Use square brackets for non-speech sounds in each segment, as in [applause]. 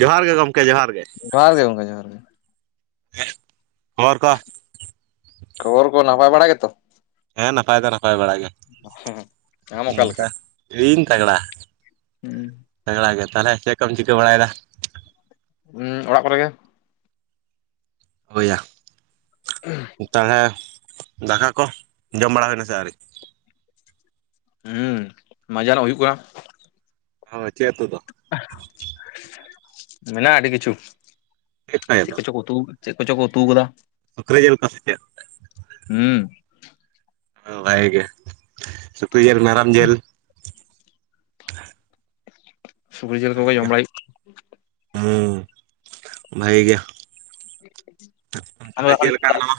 ᱡᱚᱦᱟᱨ ᱜᱮ ᱜᱚᱢᱠᱮ ᱡᱚᱦᱟᱨ ᱜᱮ ᱾ ᱡᱚᱦᱟᱨ ᱜᱮ ᱜᱚᱢᱠᱮ ᱡᱚᱦᱟᱨ ᱜᱮ ᱾ ᱦᱮᱸ [unintelligible] ᱠᱷᱚᱵᱚᱨ ᱠᱚ ᱱᱟᱯᱟᱭ ᱵᱟᱲᱟ ᱜᱮᱛᱚ? ᱦᱮᱸ ᱱᱟᱯᱟᱭ ᱫᱚ ᱱᱟᱯᱟᱭ ᱵᱟᱲᱟ ᱜᱮᱭᱟ ᱾ ᱟᱢ ᱦᱩᱸ, ᱚᱠᱟ ᱞᱮᱠᱟ? ᱵᱟᱦ ᱠᱩᱴᱷᱤᱱ ᱛᱟᱜᱽᱲᱟ ᱦᱩᱸ ᱾ ᱛᱟᱜᱽᱲᱟ ᱜᱮ, ᱛᱟᱦᱞᱮ ᱪᱮᱫ ᱠᱚᱢ ᱪᱤᱠᱟᱹ ᱵᱟᱲᱟᱭᱮᱫᱟ? ᱚᱸ, ᱚᱲᱟᱜ ᱠᱚᱨᱮ ᱜᱮ ᱾ ᱳᱭᱟ [unintelligible] ᱛᱟᱦᱞᱮ [inaudible] ᱫᱟᱠᱟ ᱠᱚ ᱡᱚᱢ ᱵᱟᱲᱟ ᱦᱳᱭ ᱮᱱᱟ ᱥᱮ ᱟᱹᱣᱨᱤ? ᱦᱚᱸᱻ ᱢᱟᱡᱟᱱᱚᱜ ᱦᱩᱭᱩᱜ ᱠᱟᱱᱟ ᱾ [unintelligible] ᱪᱮᱜ ᱩᱛᱩ ᱫᱚ? ᱢᱮᱱᱟᱜ-ᱟ ᱟᱹᱰᱤ ᱠᱤᱪᱷᱩ, ᱪᱮᱫ ᱠᱚᱪᱚ ᱠᱚ ᱩᱛ ᱛᱩ ᱪᱮᱜ ᱠᱚᱪᱚ ᱠᱚ ᱩᱛᱩ ᱟᱠᱟᱫᱟ ᱾ ᱥᱩᱠᱨᱤ ᱡᱮᱞ ᱠᱚ ᱥᱮ ᱪᱮᱫ? ᱦᱚᱸᱻ ᱳ ᱵᱷᱟᱜᱮ ᱜᱮ, ᱥᱩᱠᱨᱤ ᱡᱮᱞ ᱢᱮᱨᱚᱢ ᱡᱮᱞ ᱥᱩᱠᱨᱤ ᱡᱤᱞ ᱠᱚᱜᱮ ᱵᱷᱟᱜᱮ ᱡᱚᱢ ᱜᱮ ᱵᱟᱲᱟᱭ ᱾ ᱦᱩᱸ, ᱵᱷᱟᱜᱮ ᱜᱮ ᱾ ᱛᱟᱦᱞᱮ ᱦᱩᱭᱩᱜ ᱪᱮᱫ ᱟᱢ ᱞᱮᱠᱟ ᱢᱮᱱᱟᱢᱟ?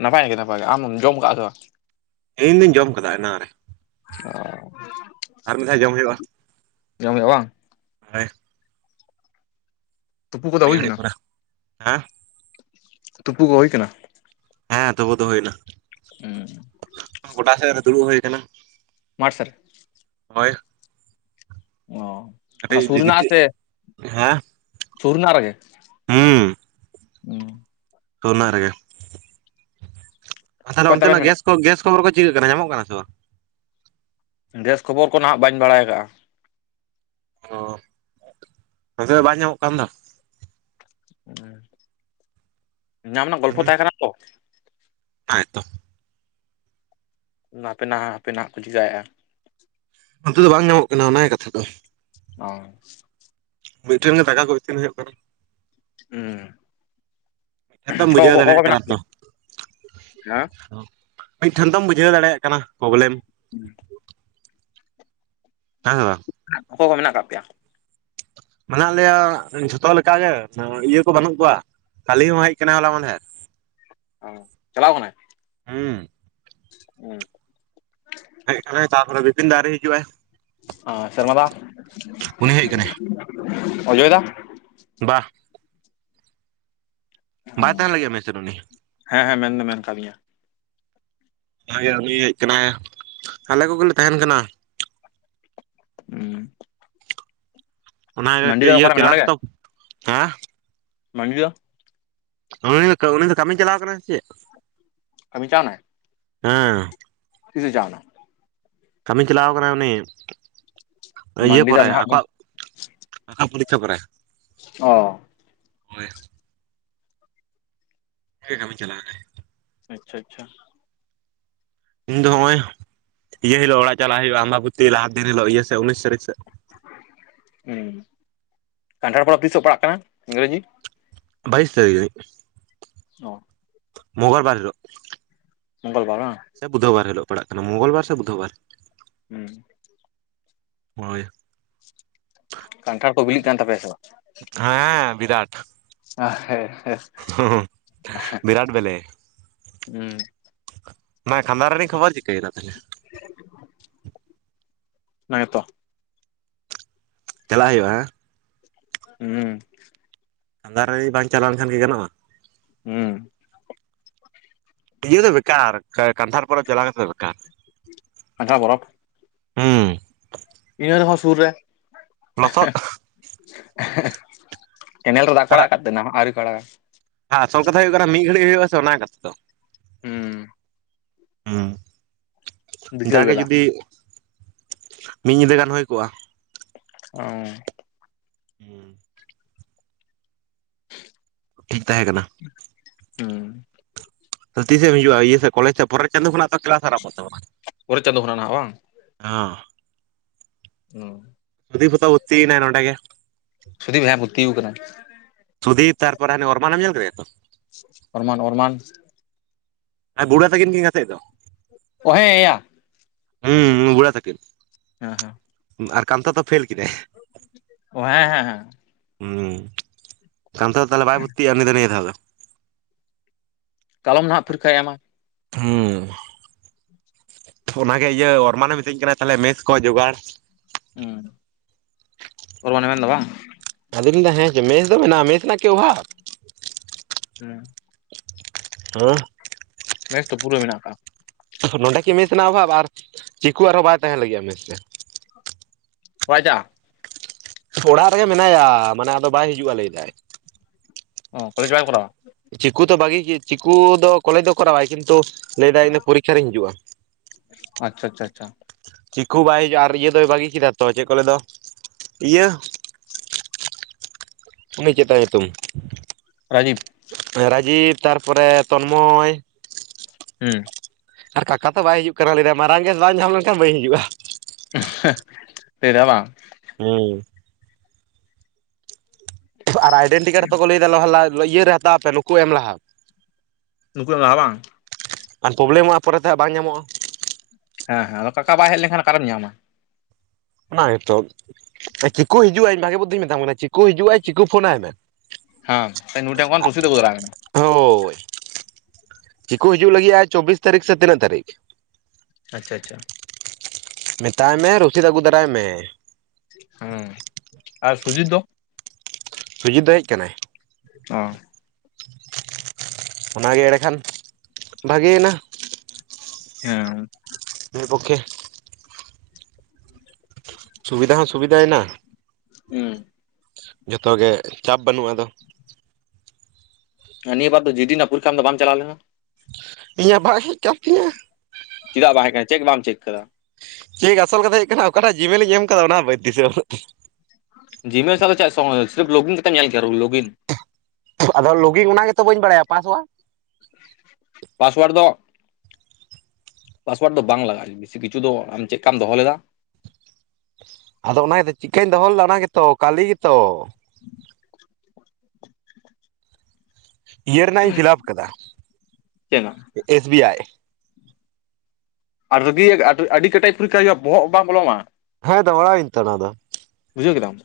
ᱱᱟᱯᱟᱭ ᱜᱮ ᱱᱟᱯᱟᱭ ᱜᱮ, ᱟᱢ ᱮᱢ ᱡᱚᱢ ᱟᱠᱟᱜᱼᱟ ᱥᱮ ᱵᱟᱝ? ᱤᱧ ᱫᱩᱧ ᱡᱚᱢ ᱟᱠᱟᱫᱟ ᱮᱱᱟᱝ ᱨᱮ ᱾ ᱟᱨ ᱢᱤᱫ ᱫᱷᱟᱣ ᱡᱚᱢ ᱦᱳᱭᱳᱜᱼᱟ ᱾ [inaudible] ᱡᱚᱢᱮᱜᱼᱟ ᱵᱟᱝ ᱛᱩᱯᱩ ᱠᱚᱫᱚ ᱢᱤᱜ ᱦᱩᱭ ᱜᱷᱟᱹᱲᱤ ᱠᱟᱱᱟ ᱯᱚᱨᱮ ᱾ᱦᱮᱸ ᱾ ᱛᱩᱯᱩ ᱠᱚ ᱦᱩᱭ ᱟᱠᱟᱱᱟ? ᱦᱮᱸ ᱛᱳᱯᱳ ᱫᱚ ᱦᱳᱭ ᱮᱱᱟ ᱾ ᱦᱮᱸᱻ ᱜᱚᱰᱟ ᱥᱮᱜ ᱨᱮ ᱫᱩᱲᱩᱵ ᱦᱳᱭ ᱟᱠᱟᱱᱟ ᱾ ᱢᱟᱴᱷ ᱥᱮᱫ ᱨᱮ ᱦᱳᱭ ᱾ ᱚ ᱾ ᱚᱱᱟ ᱥᱩᱨ ᱠᱟᱹᱴᱤᱡ ᱨᱮᱱᱟᱜ ᱜᱤᱛᱤᱡ ᱥᱮ ᱦᱮᱸ ᱥᱩᱨ ᱨᱮᱱᱟᱜ ᱨᱮᱜᱮ ᱾ ᱚᱸᱻ ᱥᱳᱨ ᱨᱮᱱᱟᱜ ᱨᱮᱜᱮ ᱾ ᱟᱨ ᱛᱟᱦᱞᱮ ᱚᱠᱚᱭ ᱛᱟᱵᱮᱱ ᱚᱱᱛᱮᱱᱟᱜ ᱢᱮᱱᱟᱜ ᱜᱮᱥ ᱠᱚ ᱜᱮᱥ ᱠᱷᱚᱵᱚᱨ ᱠᱚ ᱪᱤᱠᱟᱹᱜ ᱠᱟᱱᱟ ᱧᱟᱢᱚᱜ ᱠᱟᱱᱟ ᱥᱮ ᱵᱟᱝ? ᱜᱮᱥ ᱠᱷᱚᱵᱚᱨ ᱠᱚ ᱱᱟᱦᱟᱜ ᱵᱟᱧ ᱵᱟᱲᱟᱭ ᱟᱠᱟᱜᱼᱟ᱾ ᱚ ᱾ ᱱᱚᱛᱮ ᱵᱟᱭ ᱧᱟᱢᱚᱜ ᱠᱟᱱ ᱫᱚ ᱾ ᱚᱸᱻ, ᱧᱟᱢ ᱨᱮᱱᱟᱜ ᱜᱚᱞᱯᱷᱚ ᱛᱟᱦᱮ ᱠᱟᱱᱟ ᱛᱚ᱾ ᱱᱟᱭ ᱛᱚ ᱱᱟᱯᱮᱱᱟᱜ ᱦᱟᱯᱮᱱᱟᱜ ᱠᱚ ᱪᱤᱠᱟᱭᱮᱜᱼᱟ ᱚᱱᱛᱮ ᱫᱚ ᱵᱟᱝ ᱧᱟᱢᱚᱜ ᱠᱟᱱᱟ ᱚᱱᱟ ᱜᱮ ᱠᱟᱛᱷᱟ ᱫᱚ ᱾ ᱚ [unintelligible] ᱢᱤᱫᱴᱷᱮᱱ ᱜᱮ ᱫᱟᱠᱟ ᱠᱚ ᱤᱥᱤᱱ ᱦᱩᱭᱩᱜ ᱠᱟᱱᱟ ᱾ ᱦᱩᱸ ᱛᱚᱢ ᱵᱩᱡᱷᱟᱹᱣ ᱫᱟᱲᱮᱭᱟᱜ ᱠᱟᱱᱟ ᱢᱮᱱᱟᱜ ᱛᱚ ᱯᱮᱭᱟ ᱦᱮᱸ ᱢᱤᱫᱴᱷᱮᱱ ᱫᱚᱢ ᱵᱩᱡᱷᱟᱹᱣ ᱫᱟᱲᱮᱭᱟᱜ ᱠᱟᱱᱟ ᱯᱚᱵᱞᱮᱢᱼᱼ ᱦᱩᱸ [inaudible] [unintelligible] ᱚᱠᱚᱭ ᱠᱚ ᱢᱮᱱᱟᱜ ᱠᱟᱜ ᱯᱮᱭᱟ ᱾ ᱢᱮᱱᱟᱜ ᱞᱮᱭᱟ ᱡᱷᱚᱛᱚ ᱞᱮᱠᱟ ᱜᱮ ᱤᱭᱟᱹ ᱠᱚ ᱵᱟᱹᱱᱩᱜ ᱠᱚᱣᱟ ᱠᱟᱞᱤ ᱦᱚᱸ ᱦᱮᱡ ᱠᱟᱱᱟᱭ ᱦᱚᱞᱟ ᱢᱟᱫᱷᱮᱨ ᱾ ᱚ ᱪᱟᱞᱟᱣ ᱠᱟᱱᱟᱭ ᱦᱩᱸ ᱩᱸ ᱾ ᱦᱮᱡ ᱠᱟᱱᱟᱭ ᱛᱟᱨᱯᱚᱨᱮ ᱵᱤᱯᱤᱱ ᱫᱚ ᱟᱭᱨᱤ ᱦᱤᱡᱩᱜᱼᱟᱭ ᱾ ᱚ ᱥᱮᱨᱢᱟ ᱫᱟ, ᱩᱱᱤ ᱦᱮᱡ ᱠᱟᱱᱟᱭ ᱚᱡᱚᱭ ᱫᱟ, ᱵᱟᱦ ᱵᱟᱭ ᱛᱟᱦᱮᱱ ᱞᱟᱜᱤᱫ ᱢᱮᱥ ᱨᱮ ᱩᱱᱤ ᱾ ᱦᱮᱸ ᱦᱮᱸ ᱢᱮᱱ ᱫᱚ ᱢᱮᱱ ᱠᱟᱜ ᱞᱤᱧᱟᱹ ᱾ ᱩᱱᱤᱭ ᱦᱮᱡ ᱠᱟᱱᱟᱭ, ᱟᱞᱮ ᱠᱚᱜᱮᱞᱮ ᱛᱟᱦᱮᱱ ᱠᱟᱱᱟ ᱾ ᱩᱸᱻ ᱚᱱᱟ ᱜᱮ ᱫᱚ ᱤᱭᱟᱹ ᱚᱠᱟᱨᱮ ᱢᱮᱱᱟᱭᱟ ᱠᱮᱞᱟᱥ ᱫᱚ ᱦᱮᱸ? ᱢᱟᱜᱤᱭᱟ ᱩᱱᱤ ᱫᱚ ᱠᱟᱹᱢᱤ ᱪᱟᱞᱟᱣ ᱠᱟᱱᱟᱭ ᱥᱮ ᱪᱮᱫ? ᱠᱟᱹᱢᱤ ᱪᱟᱣ ᱱᱟᱭ? ᱦᱮᱸ [unintelligible] ᱠᱟᱹᱢᱤ ᱪᱟᱞᱟᱣ ᱠᱟᱱᱟᱭ ᱩᱱᱤ, ᱛᱟᱹᱤᱭᱟᱹ ᱢᱟᱱᱰᱤ ᱫᱟ ᱯᱚᱨᱮ ᱱᱟᱦᱟᱜ ᱟᱠᱚᱣᱟᱜᱼᱼ ᱯᱷᱟ ᱯᱚᱨᱤᱠᱠᱷᱷᱟᱯ [unintelligible] ᱚ ᱦᱳᱭ [unintelligible] ᱜᱮ ᱠᱟᱹᱢᱤ ᱪᱟᱞᱟᱣᱱᱟ ᱟᱪᱪᱷᱟ, ᱟᱪᱪᱷᱟ, ᱤᱧ ᱫᱚ ᱦᱚᱜᱼᱚᱭ ᱤᱭᱟᱹ ᱦᱤᱞᱳᱜ ᱚᱲᱟᱜ ᱪᱟᱞᱟᱜ ᱦᱩᱭᱩᱜᱼᱟ ᱟᱢᱵᱟᱵᱚᱛᱤ ᱞᱟᱦᱟ ᱫᱤᱱ ᱦᱤᱞᱳᱜ ᱤᱭᱟᱹ ᱥᱮ ᱩᱱᱤᱥ ᱛᱟᱹᱨᱤᱠᱷ ᱥᱮᱫ ᱾ ᱦᱩᱸ ᱠᱟᱱᱴᱷᱟᱲ ᱯᱚᱨᱚᱵᱽ ᱛᱤᱥᱚᱜ ᱯᱟᱲᱟᱜ ᱠᱟᱱᱟ ᱤᱝᱨᱮᱡᱤ ᱾ ᱵᱟᱭᱥᱛᱤᱼᱼ ᱚ [unintelligible] ᱢᱚᱝᱜᱚᱞ ᱵᱟᱨ ᱵᱟᱝ ᱥᱮ ᱵᱩᱫᱷᱚ ᱵᱟᱨ ᱦᱤᱞᱳᱜ ᱯᱟᱲᱟᱜ ᱠᱟᱱᱟ ᱢᱚᱝᱜᱚᱞ ᱵᱟᱨ ᱥᱮ ᱵᱩᱫᱷ ᱵᱟᱨ ᱦᱮᱸ ᱦᱳᱭ ᱠᱟᱱᱴᱷᱟᱲ ᱠᱚ ᱵᱤᱞᱤᱜ ᱠᱟᱱ ᱛᱟᱯᱮᱭᱟ ᱥᱮ ᱵᱟᱝ? ᱟᱸ ᱵᱤᱨᱟᱴ ᱦ ᱦᱮᱸᱮᱸ [unintelligible] ᱵᱨᱟᱴ ᱵᱮᱞᱮ, ᱦᱮᱸ ᱚᱱᱟ ᱠᱷᱟᱺᱫᱟ ᱨᱟᱱᱤ ᱠᱷᱚᱵᱚᱨ ᱪᱤᱠᱟᱹᱭᱮᱱᱟ ᱛᱟᱦᱚᱞᱮᱼᱼ ᱦᱮᱸ ᱛᱚᱼᱼ ᱪᱟᱞᱟᱜ ᱦᱩᱭᱩᱜᱼᱟ ᱦᱮᱸ ᱦᱩᱸ ᱟᱸᱫᱷᱟᱨᱟᱨ ᱵᱟᱝ ᱪᱟᱞᱟᱣ ᱞᱮᱱᱟᱱ ᱜᱮ ᱜᱟᱱᱚᱜᱼᱟ᱾ ᱦᱮᱸ ᱛᱤᱭᱩᱠ ᱫᱚ ᱵᱮᱠᱟᱨ ᱠᱟᱱᱴᱷᱟᱲ ᱯᱚᱨᱚᱵᱽ ᱪᱟᱞᱟᱣ ᱠᱟᱛᱮᱫ ᱫᱚ ᱵᱮᱠᱟᱨ ᱾ ᱟᱪᱪᱷᱟ [unintelligible] ᱦᱩᱸ [unintelligible] ᱥᱩᱨ ᱨᱮ ᱞᱚᱥᱚᱫ ᱠᱮᱱᱮᱞ ᱨᱮ ᱫᱟᱜ ᱠᱚ ᱟᱲᱟᱜ ᱟᱠᱟᱛᱮ ᱚᱱᱟ ᱦᱚᱸ ᱟᱣᱨᱤ ᱠᱚ ᱚᱲᱟᱜᱼᱼ ᱦᱮᱸ ᱥᱚᱵ ᱠᱟᱛᱷᱟ ᱦᱩᱭᱩᱜ ᱠᱟᱱᱟ ᱢᱤᱫ ᱜᱷᱟᱟᱹᱲᱤᱡ ᱦᱩᱭᱩᱜᱼᱟ ᱥᱮ ᱚᱱᱟ ᱠᱟᱛᱷᱟ ᱫᱚ ᱾ ᱦᱩᱸ ᱦᱩᱸ ᱵᱤᱠᱮᱞ ᱵᱮᱞᱟ ᱜᱟᱜᱮ ᱡᱩᱫᱤᱼᱼ ᱢᱤᱫ ᱧᱤᱫᱟᱹ ᱜᱟᱱ ᱦᱩᱭ ᱠᱚᱜᱼᱟ ᱾ ᱚ [unintelligible] ᱚᱸ ᱴᱷᱤᱠ ᱛᱟᱦᱮᱸ ᱠᱟᱱᱟ ᱾ ᱦᱮᱸ [unintelligible] ᱛᱤᱥᱮ ᱮᱢ ᱦᱤᱡᱩᱜᱼᱟ ᱤᱭᱟᱹ ᱥᱮ ᱠᱚᱮᱡᱽ ᱥᱮ ᱯᱚᱨᱮᱨ ᱪᱟᱸᱫᱚ ᱠᱷᱚᱱᱟᱜᱚ ᱠᱮᱞᱟᱥ ᱟᱨᱟᱢᱵᱷᱚᱜ ᱛᱵᱚᱱᱟ ᱾ ᱯᱚᱨᱮ ᱪᱟᱸᱫᱚ ᱠᱷᱚᱱᱟᱸᱜ ᱵᱟᱝ ᱦᱚᱸ [unintelligible] ᱩᱫᱷᱤᱯᱚᱛᱚ ᱵᱷᱩᱛᱛᱤ ᱭᱮᱱᱟᱭ ᱱᱚᱸᱰᱮ ᱜᱮ ᱾ ᱥᱩᱫᱷᱤᱯ ᱱᱟᱭ ᱵᱷᱚᱛᱛᱤ ᱟᱠᱟᱱᱟ ᱾ ᱥᱩᱫᱤᱯ ᱛᱟᱨᱯᱚᱨᱮ ᱦᱟᱱᱤ ᱚᱨᱢᱟᱱᱮᱢ ᱧᱮᱞ ᱟᱠᱟᱫ ᱫᱮᱭᱟ ᱛᱚ ᱾ ᱚᱨᱢᱟᱱ ᱚᱨᱢᱟᱱ ᱦᱮ ᱵᱩᱲᱟᱹ ᱛᱟᱹᱠᱤᱱ ᱠᱤᱱ ᱜᱟᱛᱮᱫ ᱫᱚ ᱾ ᱚ ᱦᱮᱸ ᱮᱭᱟ [unintelligible] ᱦᱩᱸ ᱵᱩᱲᱟ ᱛᱟᱠᱤᱱ ᱦ ᱦᱮ [unintelligible] ᱟᱨ ᱠᱟᱱᱛᱷᱟ ᱛᱚ ᱯᱷᱮᱞ ᱠᱮᱫᱟᱭ᱾ ᱚᱸ ᱦᱮᱸ ᱦᱮᱸ ᱦᱮᱸ ᱾ ᱦᱩᱸ [unintelligible] ᱛᱟᱦᱚᱞᱮ ᱵᱟᱭ ᱵᱷᱩᱨᱛᱤᱜᱼᱟ, ᱩᱱᱤ ᱫᱚ ᱱᱤᱭᱟᱹ ᱫᱷᱟᱣ ᱫᱚ ᱾ ᱠᱟᱞᱚᱢ ᱱᱟᱦᱟᱜ ᱯᱷᱚᱨᱤᱠᱟᱭ ᱮᱢᱟ᱾ ᱦᱩᱸᱻ ᱾ ᱚᱱᱟᱜᱮ ᱤᱭᱟᱹ ᱚᱨᱢᱟᱱᱮ ᱢᱤᱛᱟᱹᱧ ᱠᱟᱱᱟ ᱛᱟᱦᱚᱞᱮ ᱢᱮᱥ ᱠᱚ ᱡᱚᱜᱟᱲ ᱾ ᱦᱩᱸ ᱚᱨᱢᱟᱱᱮ ᱢᱮ ᱫᱚ ᱵᱟᱝ ᱾ ᱟᱫᱚᱧ ᱞᱟᱹᱭ ᱫᱟ ᱦᱮᱸ ᱪᱮ ᱢᱮᱥ ᱫᱚ ᱢᱮᱱᱟᱜᱼᱟ ᱢᱮᱥ ᱨᱮᱱᱟᱜ ᱠᱤ ᱚᱵᱦᱟᱵ ᱾ ᱦᱮᱸ ᱾ ᱦᱳ ᱾ ᱢᱮᱥ ᱛᱚ ᱯᱩᱨᱟᱹ ᱢᱮᱱᱟᱜ ᱠᱟᱜ-ᱟ ᱾ ᱱᱚᱸᱰᱮ ᱠᱤ ᱢᱮᱥ ᱨᱮᱱᱟ ᱚᱵᱷᱟᱵ ᱟᱨ ᱪᱤᱠᱩ ᱟᱨᱦᱚᱸ ᱵᱟᱭ ᱛᱟᱦᱮᱱ ᱞᱟᱹᱜᱤᱫᱼᱟ ᱢᱮᱥ ᱨᱮ᱾ ᱚᱠᱟᱭ ᱪᱟᱜᱼᱟ ᱾ ᱚᱲᱟᱜ ᱨᱮᱜᱮ ᱢᱮᱱᱟᱭᱟ ᱢᱟᱱᱮ ᱟᱫᱚ ᱵᱟᱭ ᱦᱤᱡᱩᱜᱼᱟ ᱞᱟᱹᱭ ᱫᱟᱭ᱾ ᱚ ᱠᱚᱞᱮᱡ ᱵᱟᱭ ᱠᱚᱨᱟᱣᱟ ᱾ ᱪᱤᱠᱩ ᱫᱚ ᱵᱷᱟᱹᱜᱤ ᱜᱤ ᱪᱤᱠᱩ ᱫᱚ ᱠᱚᱞᱮᱡᱽ ᱫᱚ ᱠᱚᱨᱟᱣᱟᱭ ᱠᱤᱱᱛᱩ ᱞᱟᱹᱭ ᱫᱟᱭ ᱤᱧ ᱫᱚ ᱯᱚᱨᱤᱠᱠᱷᱟ ᱨᱤᱧ ᱦᱤᱡᱩᱜᱼᱟ᱾ ᱟᱪᱪᱷᱟ ᱟᱪᱪᱷᱟ ᱟᱪᱪᱷᱟ ᱾ ᱪᱤᱠᱩ ᱵᱟᱭ ᱦᱩᱡᱩᱜᱼᱟ ᱟᱨ ᱤᱭᱟᱹ ᱫᱚᱭ ᱵᱟᱹᱜᱤ ᱠᱮᱫᱟ ᱛᱚ ᱪᱮᱫ ᱠᱚ ᱞᱟᱹᱭ ᱫᱚ ᱤᱭᱟᱹ ᱩᱱᱤ ᱪᱮᱜᱛᱟᱭ ᱧᱩᱛᱩᱢ? ᱨᱟᱡᱤᱯ, ᱨᱟᱡᱤᱯ ᱛᱟᱨ ᱯᱚᱨ ᱛᱚᱱᱢᱚᱭ, ᱦᱮᱸ ᱾ ᱟᱨ ᱠᱟᱠᱟ ᱛᱚ ᱵᱟᱭ ᱦᱤᱡᱩᱜ ᱠᱟᱱᱟ ᱞᱟᱹᱭᱟ ᱢᱟᱨᱟᱝ ᱜᱮᱥ ᱵᱟᱝ ᱧᱟᱢ ᱞᱮᱱᱠᱷᱟᱱ ᱵᱟᱹᱧ ᱦᱤᱡᱩᱜᱼᱟ᱾ [unintelligible] ᱞᱟᱹᱭ ᱫᱟᱭ ᱵᱟᱝ ᱾ ᱦᱮᱸ ᱟᱨ ᱟᱡ ᱰᱮᱱᱴᱤ ᱠᱟᱲ ᱛᱮᱠᱚ ᱞᱟᱹᱭ ᱫᱟ ᱞᱟᱦᱟ ᱞᱟᱦᱟ ᱤᱭᱟᱹᱨᱮ ᱦᱟᱛᱟᱣ ᱯᱮ ᱱᱩᱠᱩ ᱮᱢ ᱞᱟᱦᱟ᱾ ᱱᱩᱠᱩ ᱞᱟᱦᱟ ᱵᱟᱝ? ᱟᱨ ᱯᱨᱚᱵᱞᱮᱢ ᱦᱟᱸᱜ ᱯᱚᱨᱮ ᱛᱮ ᱦᱟᱸᱜ ᱵᱟᱝ ᱧᱟᱢᱚᱜᱼᱟ᱾ ᱦᱮᱸ ᱦᱮᱸ, ᱟᱫᱚ ᱠᱟᱠᱟ ᱵᱟᱭ ᱦᱮᱜ ᱞᱮᱠᱷᱟᱱ ᱚᱠᱟᱨᱮᱢ ᱧᱟᱢᱟ? ᱚᱱᱟ ᱜᱮᱛᱚ ᱪᱤᱠᱩ ᱦᱤᱡᱩᱜᱼᱟᱭ ᱤᱧ ᱵᱷᱟᱜᱮ ᱵᱩᱫᱫᱷᱚᱧ ᱢᱮᱛᱟᱢ ᱠᱟᱱᱟ ᱪᱤᱠᱩ ᱦᱤᱡᱩᱜᱼᱟᱭ ᱪᱤᱠᱩ ᱯᱷᱳᱱᱟᱭ ᱢᱮ ᱾ ᱦᱟ ᱱᱩᱭ ᱴᱷᱮᱱ ᱠᱚᱱ ᱨᱚᱥᱤᱫ ᱟᱹᱜᱩ ᱫᱟᱨᱟᱭ ᱢᱮ ᱾ ᱦᱳᱭ ᱪᱤᱠᱩ ᱦᱤᱡᱩᱜ ᱞᱟᱹᱜᱤᱜᱼᱟᱭ, ᱪᱚᱵᱵᱤᱥ ᱛᱟᱹᱨᱤᱠᱷ ᱥᱮ ᱛᱤᱱᱟᱹᱜ ᱛᱟᱹᱨᱤᱠᱷ? ᱟᱪᱪᱷᱟ ᱟᱪᱪᱷᱟ ᱾ ᱢᱮᱛᱟᱭ ᱢᱮ ᱨᱚᱥᱤᱫ ᱟᱹᱜᱩ ᱫᱟᱨᱟᱭ ᱢᱮ ᱾ ᱦᱮᱸ ᱟᱨ ᱥᱩᱡᱤᱛ ᱫᱚ? ᱥᱩᱡᱤᱛ ᱫᱚᱭ ᱦᱮᱡ ᱠᱟᱱᱟᱭ ᱾ ᱚ ᱾ ᱚᱱᱟᱜᱮ ᱮᱸᱲᱮ ᱠᱷᱟᱱ ᱵᱷᱟᱜᱮ ᱭᱮᱱᱟ ᱾ ᱦᱮᱸ ᱾ ᱢᱤᱜ ᱯᱚᱠᱠᱷᱮ ᱥᱩᱵᱤᱫᱷᱟ ᱦᱚᱸ ᱥᱩᱵᱤᱫᱷᱟᱭ ᱱᱟ ᱾ ᱦᱩᱸ ᱾ ᱡᱚᱛᱚ ᱜᱮ ᱪᱟᱯ ᱵᱟᱹᱱᱩᱜᱼᱟ ᱟᱫᱚ ᱾ ᱟᱨ ᱱᱤᱭᱟᱹ ᱵᱟᱨ ᱫᱚ ᱡᱤᱰᱤ ᱨᱮᱱᱟᱜ ᱯᱚᱨᱤᱠᱠᱷᱟ ᱮᱢ ᱫᱚ ᱵᱟᱢ ᱪᱟᱞᱟᱣ ᱞᱮᱱᱟ? ᱤᱧᱟᱹᱜ ᱵᱟᱝ ᱦᱮᱡ ᱠᱟᱱ ᱛᱤᱧᱟ ᱾ ᱪᱮᱫᱟᱜ ᱵᱟᱝ ᱦᱮᱡ ᱠᱟᱱᱟ ᱪᱮᱠ ᱵᱟᱢ ᱪᱮᱠ ᱠᱟᱫᱟ ᱾ ᱪᱮᱫ ᱟᱥᱚᱞ ᱠᱟᱛᱷᱟ ᱦᱩᱭᱩᱜ ᱠᱟᱱᱟ ᱚᱠᱟᱴᱟᱜ ᱡᱤᱢᱮᱞ ᱤᱧ ᱮᱢ ᱠᱟᱫᱟ ᱚᱱᱟᱦᱚ ᱵᱟᱹᱧ ᱫᱤᱥᱟᱹ ᱡᱤᱢᱮᱞ ᱥᱟᱞᱟᱜ ᱪᱮᱜ ᱥᱚᱝ ᱥᱨᱤᱯ ᱞᱚᱜᱤᱱ ᱠᱟᱛᱮᱢ ᱧᱮᱞ ᱠᱮᱭᱟ ᱞᱚᱜᱤᱱ ᱾ ᱟᱫᱚ ᱞᱚᱜᱤᱝ ᱚᱱᱟ ᱜᱮᱛᱚ ᱵᱟᱹᱧ ᱵᱟᱲᱟᱭᱟ ᱯᱟᱥᱳᱣᱟᱲ᱾ ᱯᱟᱥᱳᱣᱟᱲ ᱫᱚ ᱯᱟᱥᱳᱣᱟᱨᱰ ᱫᱚ ᱵᱟᱝ ᱞᱟᱜᱟᱜ-ᱟ ᱵᱮᱥᱤ ᱠᱤᱪᱷᱩ ᱫᱚ ᱟᱢ ᱪᱮᱫ ᱠᱟᱢ ᱫᱚᱦᱚ ᱞᱮᱫᱟ᱾ ᱟᱫᱚ ᱚᱱᱟ ᱜᱮᱛᱚ ᱪᱮᱫᱠᱟᱹᱧ ᱫᱚᱦᱚ ᱞᱮᱫᱟ ᱚᱱᱟ ᱜᱮᱛᱚ ᱠᱟᱞᱤ ᱜᱮᱛᱚ᱾ ᱤᱭᱟᱹ ᱨᱮᱱᱟᱜ ᱤᱧ ᱯᱷᱤᱞᱟᱯ ᱠᱟᱫᱟ ᱪᱮᱫᱱᱟᱜ ᱮᱥ ᱵᱤ ᱟᱭ᱾ ᱟᱹᱰᱤ ᱨᱟᱹᱜᱤ ᱟᱹᱰᱤ ᱠᱟᱮᱴᱮᱡ ᱯᱚᱨᱤᱠᱠᱷᱟ ᱦᱩᱭᱩᱜ-ᱟ ᱵᱚᱦᱚᱜ ᱵᱟᱝ ᱵᱚᱞᱚᱣᱟᱢᱟ᱾ ᱦᱮᱸ ᱛᱚ ᱵᱟᱲᱟᱭ ᱤᱧᱛᱚ ᱚᱱᱟ ᱫᱚ᱾ ᱵᱩᱡᱟᱹᱣ ᱠᱮᱫᱟᱢ᱾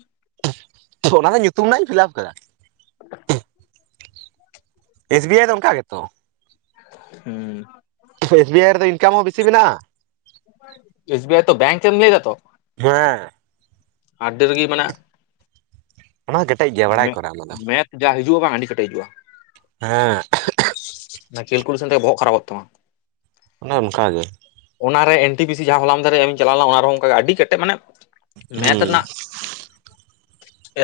ᱚᱱᱟ ᱫᱚ ᱧᱩᱛᱩᱢ ᱨᱮᱱᱟᱜ ᱤᱧ ᱯᱷᱤᱞᱟᱯ ᱟᱠᱟᱫᱟ᱾ ᱮᱥ ᱵᱤ ᱟᱭ ᱫᱚ ᱚᱱᱠᱟ ᱜᱮᱛᱚ᱾ ᱦᱩᱸ᱾ ᱮᱥ ᱵᱤ ᱟᱭ ᱨᱮᱫᱚ ᱤᱱᱠᱟᱢ ᱦᱚᱸ ᱵᱮᱥᱤ ᱢᱮᱱᱟᱜ-ᱟ᱾ ᱮᱥ ᱵᱤ ᱟᱭ ᱛᱚ ᱵᱮᱝᱠ ᱮᱢ ᱞᱟᱹᱭ ᱫᱟᱛᱚ᱾ ᱦᱮᱸ᱾ ᱟᱹᱰᱤ ᱨᱟᱹᱜᱤ ᱢᱟᱱᱮ᱾ ᱚᱱᱟ [unintelligible] ᱢᱮᱛᱷ ᱠᱚᱨᱟ ᱚᱱᱟ ᱫᱚ ᱢᱮᱛᱷ ᱡᱟ ᱦᱤᱡᱩᱜ-ᱟ ᱵᱟᱝ ᱟᱹᱰᱤ ᱠᱮᱴᱮᱡ ᱦᱤᱡᱩᱜ-ᱟ᱾ ᱦᱮᱸ᱾ ᱚᱱᱟ ᱠᱮᱠᱩᱞᱮᱥᱮᱱ ᱛᱮᱜᱮᱢ ᱵᱚᱦᱚᱜ ᱠᱷᱟᱨᱯᱚᱜ ᱛᱟᱢᱟ᱾ ᱚᱱᱮ ᱚᱱᱠᱟᱜᱮ᱾ ᱚᱱᱟᱨᱮ ᱮᱱᱴᱤ ᱵᱤᱥᱤ ᱡᱟᱦᱟᱸ ᱦᱚᱞᱟᱢᱫᱷᱟᱨᱮ ᱤᱧ ᱪᱟᱞᱟᱣ ᱞᱮᱱᱟ ᱚᱱᱟ ᱨᱮᱦᱚᱸ ᱚᱱᱠᱟᱜᱮ ᱟᱹᱰᱤ ᱠᱮᱴᱮᱡ ᱢᱟᱱᱮ ᱢᱮᱛᱷ ᱦᱩᱸ ᱨᱮᱱᱟᱜ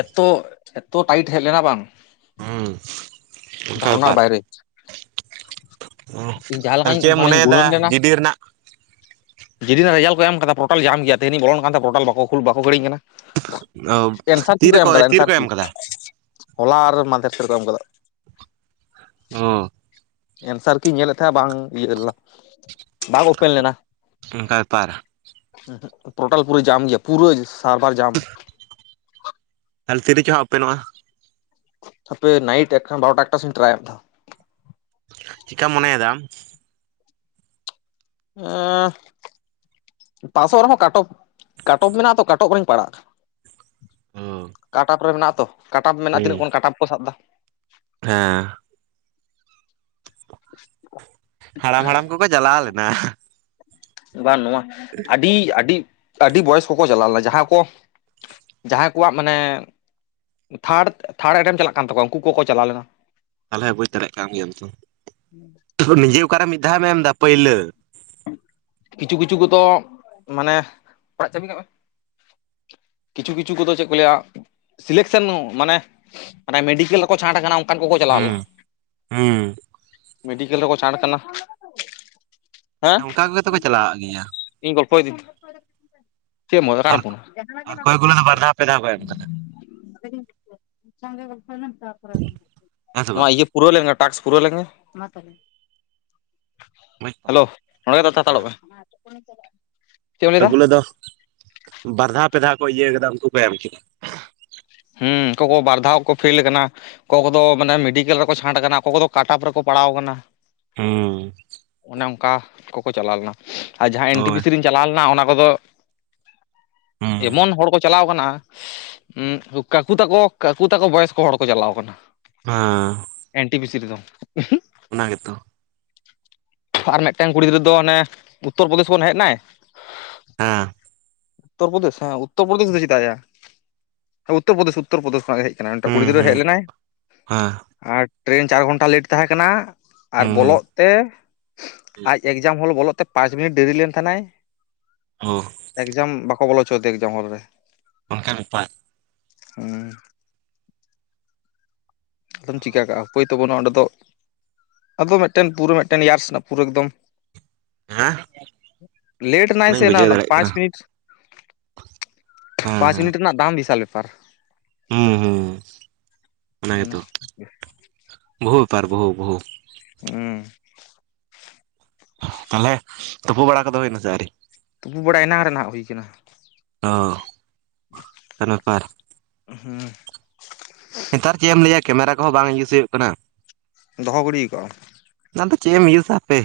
ᱮᱛᱚ ᱮᱛᱚ ᱴᱟᱭᱤᱴ ᱦᱮᱡ ᱞᱮᱱᱟ ᱵᱟᱝ᱾ ᱦᱩᱸ ᱚᱱᱠᱟ ᱵᱮᱯᱟᱨ ᱫᱷᱟᱨᱚᱱᱟᱨ ᱵᱟᱭᱨᱮ᱾ ᱤᱧ ᱡᱟᱦᱟᱸ ᱛᱟᱦᱚᱞᱮ ᱞᱮᱠᱟᱧ ᱪᱮᱫ ᱮᱢ ᱢᱟᱱᱮᱧ ᱢᱚᱱᱮᱭᱮᱫᱟ ᱜᱩᱱᱟᱹᱱ ᱞᱮᱱᱟ᱾ ᱜᱤᱰᱤ ᱨᱮᱱᱟᱜ ᱡᱮᱫᱤᱱ ᱨᱮᱱᱟᱜ ᱨᱮᱡᱟᱞᱴ ᱠᱚ ᱮᱢ ᱟᱠᱟᱫᱟ ᱴᱳᱨᱴᱟᱞ ᱡᱟᱢ ᱜᱮᱭᱟ ᱛᱮᱦᱮᱱ ᱤᱧ ᱵᱚᱞᱚᱱ ᱠᱟᱱ ᱛᱟᱦᱮᱸᱱᱟ ᱵᱟᱠᱚ ᱵᱟᱠᱚ ᱠᱷᱮᱲᱤᱧ ᱠᱟᱱᱟ᱾ ᱚ ᱮᱱᱥᱟᱨ ᱠᱤ ᱠᱚ ᱮᱢ ᱛᱤᱨᱮᱠᱚ ᱟᱠᱟᱫᱟ ᱮᱱᱥᱟᱨ ᱛᱤᱨᱮᱠᱚ ᱠᱤ ᱮᱢ ᱠᱟᱫᱟ ᱦᱚᱞᱟ ᱟᱨ ᱢᱟᱫᱷᱮᱨ ᱠᱚ ᱮᱢ ᱠᱟᱫᱟ᱾ ᱚ ᱮᱱᱥᱟᱨ ᱠᱤᱧ ᱧᱮᱞᱮᱫ ᱛᱟᱦᱮᱸᱱᱟ ᱵᱟᱝ ᱤᱭᱟᱹ ᱞᱮᱱᱟ᱾ ᱵᱟᱝ ᱳᱯᱮᱱ ᱞᱮᱱᱟ᱾ ᱚᱱᱠᱟ ᱵᱮᱯᱟᱨ ᱯᱳᱨᱴᱟᱞ ᱯᱩᱨᱟᱹ ᱡᱟᱢ ᱜᱮᱭᱟ ᱯᱩᱨᱟᱹ ᱥᱟᱨᱵᱷᱟᱨ ᱡᱟᱢ᱾ [unintelligible] ᱛᱟᱦᱮ ᱛᱤ ᱨᱮᱪᱚ ᱦᱟᱜ ᱳᱯᱮᱱᱚᱜ-ᱟ᱾ ᱦᱟᱯᱮ ᱱᱟᱭᱤᱴ ᱮᱠᱷᱟᱱ ᱵᱟᱨᱚᱴᱟ ᱮᱠᱴᱟ ᱥᱚᱢᱚᱭᱤᱧ ᱴᱮᱨᱟᱭᱟ᱾ ᱪᱤᱠᱠᱟᱢ ᱢᱚᱱᱮᱭᱮᱫᱟ ᱟᱢ᱾ ᱟᱹᱻ ᱯᱟᱥᱚᱜ ᱨᱮᱦᱚᱸ ᱠᱟᱴᱚᱯ ᱠᱟᱴᱚᱯ ᱢᱮᱱᱟᱜ-ᱟ ᱛᱚ ᱠᱟᱴᱚᱯ ᱨᱮᱧ ᱯᱟᱲᱟᱜ-ᱟ᱾ ᱚ ᱠᱟᱴᱟᱯ ᱨᱮ ᱢᱮᱱᱟᱜ ᱟᱛᱚ ᱠᱟᱴᱟᱯ ᱢᱮᱱᱟᱜ-ᱟ ᱦᱩᱸ ᱛᱤᱱᱟᱹᱜ ᱠᱷᱚᱱ ᱠᱟᱴᱟᱯ ᱠᱚ ᱥᱟᱵ ᱮᱫᱟ᱾ ᱦᱮᱸ᱾ [unintelligible] ᱦᱟᱲᱟᱢ ᱦᱟᱲᱟᱢ ᱠᱚᱠᱚ ᱪᱟᱞᱟᱣ ᱞᱮᱱᱟ᱾ ᱵᱟᱝ ᱱᱚᱣᱟ ᱟᱹᱰᱤ ᱟᱹᱰᱤ ᱟᱹᱰᱤ ᱵᱚᱭᱚᱥ ᱠᱚᱠᱚ ᱪᱟᱞᱟᱣ ᱞᱮᱱᱟ ᱡᱟᱦᱟᱸ ᱠᱚ ᱡᱟᱦᱟᱸᱭ ᱠᱚᱣᱟᱜ ᱢᱟᱱᱮ ᱛᱷᱟᱨᱰ ᱛᱷᱟᱨᱰ ᱮᱴᱮᱢᱴ ᱪᱟᱞᱟᱜ ᱠᱟᱱ ᱛᱟᱠᱚᱣᱟ ᱩᱱᱠᱩ ᱠᱚᱠᱚ ᱪᱟᱞᱟᱣ ᱞᱮᱱᱟ᱾ ᱛᱟᱦᱚᱞᱮ ᱵᱩᱡᱽ ᱫᱟᱲᱮᱭᱟᱜ ᱠᱟᱱ ᱜᱮᱭᱟᱢ ᱛᱚ ᱱᱤᱡᱮ ᱚᱠᱟᱨᱮ ᱢᱤᱫ ᱫᱷᱟᱣ ᱮᱢ ᱮᱫᱟ ᱯᱟᱹᱭᱞᱟᱹ᱾ ᱠᱤᱪᱷᱩ ᱠᱤᱪᱷᱩ ᱠᱚᱛᱚ ᱢᱟᱱᱮ ᱚᱲᱟᱜ ᱪᱟᱵᱤ ᱠᱟᱜ ᱢᱮ᱾ ᱠᱤᱪᱷᱩ ᱠᱤᱪᱷᱩ ᱠᱚᱫᱚ ᱪᱮᱫ ᱠᱚ ᱞᱟᱹᱭᱟ ᱥᱤᱞᱮᱠᱥᱮᱱ ᱢᱟᱱᱮ ᱢᱮᱰᱤᱠᱮᱞ ᱨᱮᱠᱚ ᱪᱷᱟᱴ ᱟᱠᱟᱱᱟ᱾ ᱚᱱᱠᱟᱱ ᱠᱚᱠᱚ ᱪᱟᱞᱟᱣ ᱦᱩᱸ ᱞᱮᱱᱟ ᱦᱩᱸ ᱢᱮᱰᱤᱠᱮᱞ ᱨᱮᱠᱚ ᱪᱷᱟᱴ ᱟᱠᱟᱱᱟ᱾ ᱦᱮᱸ ᱚᱱᱠᱟ ᱜᱮᱛᱚ ᱠᱚ ᱪᱟᱟᱞᱟᱜ-ᱟ ᱜᱮᱭᱟ᱾ ᱤᱧ ᱜᱚᱞᱯᱚ ᱫᱤᱧ ᱪᱮᱫ ᱮᱢ ᱚᱞᱟ ᱟᱨ ᱚᱠᱟᱨᱮᱢ ᱯᱷᱳᱱᱟ᱾ ᱟᱨ ᱚᱠᱚᱭ ᱜᱩᱞᱳ ᱫᱚ ᱵᱟᱨ ᱫᱷᱟᱣ ᱯᱮ ᱫᱷᱟᱣ ᱠᱚ ᱮᱢ ᱠᱟᱫᱟ [unintelligible] ᱦᱮᱸ ᱥᱮ ᱵᱟᱝ ᱯᱩᱨᱹᱣ ᱞᱮᱱᱜᱮ ᱴᱟᱠᱥ ᱯᱩᱨᱹᱣ ᱞᱮᱱᱜᱮ ᱢᱟ ᱛᱟᱦᱞᱮ ᱵᱩᱡᱽ ᱫᱟᱢ ᱦᱮᱞᱳ ᱱᱚᱲᱮ ᱜᱮ ᱛᱟᱸᱦᱟ ᱦᱟᱛᱚᱲᱚᱜ ᱢᱮ ᱪᱮᱫ ᱮᱢ ᱠᱚᱭᱮᱠ ᱞᱟᱹᱭᱫᱟ ᱜᱩᱞᱟᱹ ᱫᱚ ᱵᱟᱨᱫᱷᱟ ᱯᱮᱫᱷᱟ ᱠᱚ ᱤᱭᱟᱹ ᱠᱟᱫᱟ ᱩᱱᱠᱩ ᱠᱚ ᱮᱢ ᱠᱮᱫᱼᱟ ᱦᱩᱸ ᱚᱠᱚᱭ ᱠᱚ ᱵᱟᱨ ᱫᱷᱟᱣ ᱠᱚ ᱯᱷᱮᱞ ᱠᱟᱱᱟ ᱚᱠᱚᱭ ᱠᱚᱫᱚ ᱢᱟᱱᱮ ᱢᱮᱰᱤᱠᱮᱞ ᱨᱮᱠᱚ ᱪᱷᱟᱴ ᱠᱟᱱᱟ ᱚᱠᱚᱭ ᱠᱚᱫᱚ ᱠᱟᱴᱚᱯ ᱨᱮᱠᱚ ᱯᱟᱲᱟᱣ ᱠᱟᱱᱟ ᱦᱩ ᱚᱱᱮ ᱚᱱᱠᱟ ᱠᱚᱠᱚ ᱪᱟᱞᱟᱣ ᱞᱮᱱᱟ ᱟᱨ ᱡᱟᱦᱟᱸ ᱮᱱ ᱴᱤ ᱯᱤ ᱦᱳᱭ ᱥᱤ ᱨᱤᱧ ᱪᱟᱞᱟᱣ ᱞᱮᱱᱟ ᱚᱱᱟ ᱠᱚᱫᱚ ᱦᱩᱸ ᱮᱢᱚᱱ ᱦᱚᱲ ᱠᱚ ᱪᱟᱞᱟᱣ ᱠᱟᱱᱟ ᱩᱜ ᱠᱟᱠᱩ ᱛᱟᱠᱚ ᱠᱟᱠᱩ ᱛᱟᱠᱚ ᱵᱚᱭᱚᱥ ᱠᱚ ᱦᱚᱲ ᱠᱚ ᱪᱟᱞᱟᱣ ᱠᱟᱱᱟ ᱦᱮᱸ ᱮᱱ ᱴᱤ ᱯᱤ ᱥᱤ ᱨᱮᱫᱚ ᱩᱦᱩᱜ ᱚᱱᱟ ᱜᱮᱛᱚ ᱟᱨ ᱢᱤᱫᱴᱮᱱ ᱠᱩᱲᱤ ᱜᱤᱫᱽᱨᱟᱹ ᱫᱚ ᱚᱱᱮ ᱩᱛᱛᱚᱨᱯᱨᱚᱫᱮᱥ ᱠᱷᱚᱱ ᱦᱮᱡ ᱱᱟᱭ ᱦᱮᱸ ᱩᱛᱛᱚᱨᱯᱚᱫᱮᱥ ᱦᱮᱸ ᱩᱛᱚᱨᱯᱨᱚᱫᱮᱥ ᱫᱚ ᱪᱮᱫᱟᱜ ᱭᱟ ᱦᱮ ᱩᱛ ᱩᱛᱛᱚᱨᱯᱨᱚᱫᱮᱥ ᱩᱛᱛᱚᱨᱯᱨᱚᱫᱮᱥ ᱠᱷᱚᱱᱟᱜ ᱦᱮᱡ ᱠᱟᱱᱟ ᱢᱤᱫᱴᱟᱜ ᱦᱩᱸ ᱠᱩᱲᱤ ᱜᱤᱫᱽᱟᱹ ᱦᱩᱸ ᱦᱮᱡ ᱞᱮᱱᱟᱭ ᱦᱮᱸ ᱟᱨ ᱴᱨᱮᱱ ᱪᱟᱨ ᱜᱷᱚᱱᱴᱟ ᱞᱮᱴ ᱛᱟᱦᱮᱸ ᱠᱟᱱᱟ ᱟᱨ ᱦᱩᱸ ᱵᱚᱞᱚᱜ ᱛᱮ ᱦᱩᱸ ᱟᱡ ᱮᱠᱡᱟᱢ ᱦᱚᱞ ᱵᱚᱞᱚᱜ ᱛᱮ ᱯᱟᱸᱪ ᱢᱤᱱᱤᱴ ᱰᱮᱨᱤ ᱞᱮᱱ ᱛᱟᱦᱮᱱᱟᱭ ᱳ ᱮᱠᱡᱟᱢ ᱵᱟᱠᱚ ᱵᱚᱞᱚ ᱪᱚᱣᱟ ᱫᱮᱭᱟ ᱮᱠᱡᱟᱢ ᱦᱚᱞ ᱨᱮ ᱚᱱᱠᱟᱱ ᱵᱮᱯᱟᱨ ᱦᱩ ᱟᱫᱚᱢ ᱪᱤᱠᱟᱹ ᱠᱟᱜᱼᱟ ᱩᱯᱟᱹᱭ ᱛᱚ ᱵᱟᱱᱩᱜᱼᱟ ᱚᱸᱰᱮ ᱫᱚ ᱟᱫᱚ ᱢᱤᱫᱴᱮᱱ ᱯᱩᱨᱟᱹ ᱢᱤᱫᱴᱮᱱ ᱤᱭᱟᱨᱥ ᱨᱮᱱᱟᱜ ᱯᱩᱨᱟᱹ ᱮᱠᱫᱚᱢ ᱦᱮᱸ ᱞᱮᱴ ᱱᱟ ᱚᱱᱟᱧ ᱥᱮ ᱚᱱᱟ ᱵᱩᱡᱷᱟᱹᱣ ᱚᱱᱟ ᱫᱟᱲᱮᱭᱟᱜ ᱯᱟᱸᱪ ᱠᱟᱱᱟ ᱢᱤᱱᱤᱴ ᱦᱮᱸ ᱯᱟᱸᱪ ᱦᱮᱸ ᱢᱤᱱᱤᱴ ᱨᱮᱱᱟᱜ ᱫᱟᱢ ᱵᱤᱥᱟᱞ ᱵᱮᱯᱟᱨ ᱦᱩᱸ ᱦᱩᱸ ᱚᱱᱟ ᱜᱮᱛᱚ ᱵᱚᱦᱩ ᱵᱮᱯᱟᱨ ᱵᱚᱦᱩ ᱵᱚᱦᱩ ᱩᱸ ᱛᱟᱦᱚᱞᱮ ᱛᱳᱯᱳ ᱵᱟᱲᱟ ᱠᱚᱫᱚ ᱦᱩᱭᱱᱟᱥᱮ ᱟᱹᱣᱨᱤ ᱛᱚᱵᱩ ᱵᱟᱲᱟ ᱮᱱᱟᱝ ᱨᱮ ᱱᱟᱦᱟᱜ ᱦᱩᱭ ᱠᱟᱱᱟ ᱚ ᱚᱱᱠᱟᱱ ᱵᱮᱯᱟᱨ ᱦᱩ ᱱᱮᱛᱟᱨ ᱪᱮᱫ ᱮᱢ ᱞᱟᱹᱭᱟ ᱠᱮᱢᱮᱨᱟ ᱠᱚᱦᱚᱸ ᱵᱟᱝ ᱤᱭᱩᱥ ᱦᱳᱭᱳᱜ ᱠᱟᱱᱟ ᱫᱚᱦᱚ ᱜᱤᱲᱤᱠᱟᱜᱼᱟ ᱟᱫᱚ ᱪᱮᱫ ᱮᱢ ᱤᱭᱩᱥᱟ ᱦᱟᱯᱮ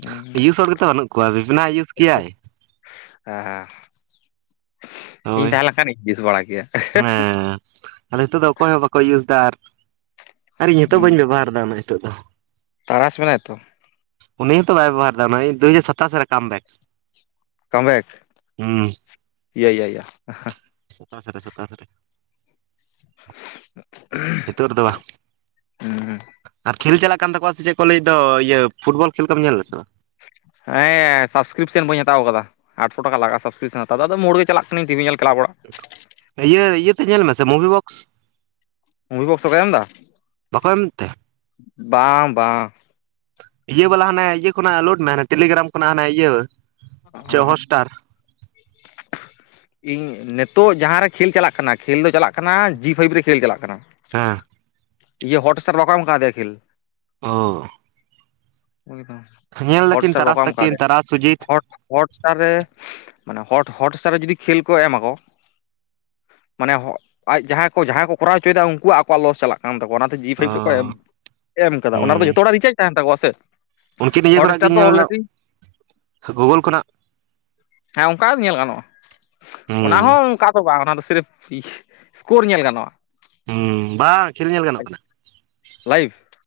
ᱦᱩᱸ ᱤᱭᱩᱥ ᱦᱚᱲ ᱜᱮᱛᱚ ᱵᱟᱱᱩᱜ ᱠᱚᱣᱟ ᱵᱤᱵᱱᱟ ᱤᱭᱩᱥ ᱠᱮᱭᱟᱭ ᱦᱮᱸ ᱦᱮᱸ ᱤᱧ ᱦᱳᱭ ᱛᱟᱦᱮᱸᱞᱮᱱ ᱠᱷᱟᱱᱤᱧ ᱤᱭᱤᱥ ᱵᱟᱲᱟ ᱠᱮᱭᱟ ᱦᱮᱸ ᱟᱫᱚ ᱦᱤᱛᱚᱜ ᱫᱚ ᱚᱠᱚᱭ ᱦᱚᱸ ᱵᱟᱠᱚ ᱤᱭᱩᱥ ᱫᱟ ᱟᱨ ᱤᱧ ᱦᱚᱛᱚ ᱦᱩᱸ ᱵᱟᱹᱧ ᱵᱮᱵᱚᱦᱟᱨ ᱫᱟ ᱚᱱᱟ ᱦᱤᱛᱚᱜ ᱫᱚ ᱛᱟᱨᱟᱥ ᱢᱮᱱᱟᱭᱟ ᱛᱚ ᱩᱱᱤ ᱦᱚᱸᱛᱚ ᱵᱟᱭ ᱵᱮᱵᱚᱦᱟᱨᱫᱟ ᱫᱩ ᱦᱟᱡᱟᱨ ᱥᱟᱛᱟᱥ ᱨᱮ ᱠᱟᱢᱵᱮᱠ ᱠᱢ ᱵᱮᱠ ᱦᱩᱸ ᱤᱭᱟ ᱤᱭᱟ ᱥᱟᱛᱟᱥ ᱨᱮ ᱥᱟᱛᱟᱥ ᱨᱮ [unintelligible] ᱦᱮᱛᱳᱜ ᱨᱮᱫᱚ ᱵᱟᱝ ᱩᱸ ᱟᱨ ᱠᱷᱮᱞ ᱪᱟᱞᱟᱜ ᱠᱟᱱ ᱛᱟᱠᱚᱣᱟ ᱥᱮ ᱪᱮᱫ ᱠᱚ ᱞᱟᱹᱭ ᱫᱚ ᱤᱭᱟᱹ ᱯᱷᱩᱴᱵᱚᱞ ᱠᱷᱮᱞ ᱠᱚᱢ ᱧᱮᱞ ᱫᱟᱥᱮ ᱵᱟᱝ ᱦᱮᱸ ᱥᱟᱵᱥᱠᱨᱤᱯᱥᱮᱱ ᱵᱟᱹᱧ ᱦᱟᱛᱟᱣ ᱠᱟᱫᱟ ᱟᱴᱥᱚ ᱴᱠᱟ ᱞᱟᱜᱼᱟ ᱥᱟᱵᱥᱠᱨᱤᱯᱥᱚᱱ ᱦᱟᱛᱟᱣ ᱫᱚ ᱟᱫᱚ ᱢᱳᱲ ᱜᱮ ᱪᱟᱞᱟᱜ ᱠᱟᱹᱱᱟᱹᱧ ᱴᱤᱵᱷᱤ ᱧᱮᱞ ᱠᱮᱞᱟᱵ ᱚᱲᱟᱜ ᱤᱭᱟᱹ ᱤᱭᱟᱹᱛᱮ ᱧᱮᱞ ᱢᱮᱥᱮ ᱢᱩᱵᱷᱤ ᱵᱚᱠᱥ ᱢᱩᱵᱷᱤ ᱵᱚᱠᱥ ᱨᱮᱠᱚ ᱮᱢ ᱫᱟ? ᱵᱟᱠᱚ ᱮᱢ ᱛᱮ ᱵᱟᱸᱝ ᱵᱟᱸᱝ ᱤᱭᱟᱹ ᱵᱟᱞᱟ ᱦᱟᱱᱮ ᱤᱭᱟᱹ ᱠᱷᱚᱱᱟᱜ ᱞᱳᱰ ᱢᱮ ᱦᱟᱱᱮ ᱴᱮᱞᱤᱜᱮᱨᱟᱢ ᱠᱷᱚᱱᱟᱜ ᱦᱟᱱᱮ ᱤᱭᱟᱹ ᱪᱮᱫ ᱚᱸᱦᱚᱸᱜ ᱦᱚᱥᱴᱟᱨ᱾ ᱤᱧ ᱱᱤᱛᱳᱜ ᱡᱟᱦᱟᱸ ᱨᱮ ᱠᱷᱮᱞ ᱪᱟᱞᱟᱜ ᱠᱟᱱᱟ ᱠᱷᱮᱞ ᱫᱚ ᱪᱟᱞᱟᱜ ᱠᱟᱱᱟ ᱡᱤ-ᱯᱷᱟᱭᱤᱯ ᱨᱮ ᱠᱷᱮᱞ ᱪᱟᱞᱟᱜ ᱠᱟᱱᱟ᱾ ᱦᱮᱸ ᱤᱭᱟᱹ ᱦᱚᱴᱥ-ᱥᱴᱟᱨ ᱨᱮ ᱵᱟᱠᱚ ᱮᱢ ᱟᱠᱟ ᱫᱮᱭᱟ ᱠᱷᱮᱞ᱾ ᱳᱻ ᱩᱱᱤ ᱫᱚ ᱧᱮᱞ ᱫᱟᱹᱠᱤᱱ ᱦᱚᱴᱥᱮᱯ ᱛᱟᱨᱟᱥ ᱵᱟᱠᱚ ᱮᱢ ᱠᱟᱣ ᱛᱟᱹᱠᱤᱱ ᱫᱮᱭᱟ ᱛᱟᱨᱟᱥ ᱥᱩᱡᱤᱛ ᱦᱚᱴᱼᱼ ᱦᱚᱴ ᱥᱴᱟᱨ ᱨᱮ ᱢᱟᱱᱮ ᱦᱚᱴ ᱦᱚᱴᱥ ᱥᱴᱟᱨ ᱨᱮ ᱡᱩᱫᱤ ᱠᱷᱮᱞ ᱠᱚ ᱮᱢ ᱟᱠᱚᱼᱼ ᱢᱟᱱᱮ ᱟᱡ ᱡᱟᱦᱟᱸᱭ ᱠᱚ ᱡᱟᱦᱟᱸᱭ ᱠᱚ ᱡᱚᱨᱟᱣ ᱦᱚᱪᱚᱭᱮᱫᱟ ᱩᱱᱠᱩᱣᱟᱜ ᱟᱠᱚᱣᱟᱜ ᱞᱚᱥ ᱪᱟᱞᱟᱜ-ᱟ᱾ ᱠᱟᱱ ᱛᱟᱠᱚᱣᱟ ᱚᱱᱟᱛᱮ ᱡᱤ ᱚ ᱯᱷᱟᱭᱤᱵᱽ ᱨᱮᱠᱚ ᱮᱢ ᱠᱟᱫᱟ ᱚᱱᱟ ᱨᱮᱫᱚ ᱦᱩᱸ ᱡᱷᱚᱛᱚ ᱦᱚᱲᱟᱜ ᱨᱤᱪᱟᱨᱡᱽ ᱛᱟᱦᱮᱸᱱ ᱛᱟᱠᱚᱣᱟ ᱥᱮ᱾ ᱩᱱᱠᱤᱱ ᱤᱭᱟᱹ ᱠᱷᱚᱱᱟᱜ ᱦᱚᱴᱥᱴᱟᱨ ᱜᱮᱠᱤᱱ ᱫᱚ ᱧᱮᱞᱫᱟ ᱚᱞᱨᱮᱰᱤ ᱜᱩᱜᱳᱞ ᱠᱷᱚᱱᱟᱜ᱾ ᱦᱮᱸ ᱚᱱᱠᱟ ᱧᱮᱞ ᱜᱟᱱᱚᱜ-ᱟ ᱚᱱᱟ ᱦᱩᱸ ᱦᱚᱸ ᱚᱱᱠᱟᱼᱼ ᱫᱚ ᱵᱟᱝ ᱚᱱᱟ ᱫᱚ ᱥᱮᱨᱯ ᱥᱠᱳᱨ ᱧᱮᱞ ᱜᱟᱱᱚᱜ-ᱟ᱾ ᱦᱩᱸ ᱵᱟᱝ ᱠᱷᱮᱞ ᱧᱮᱞ ᱜᱟᱱᱚᱜ-ᱠᱟᱱᱟ᱾ ᱞᱟᱭᱤᱵᱷ?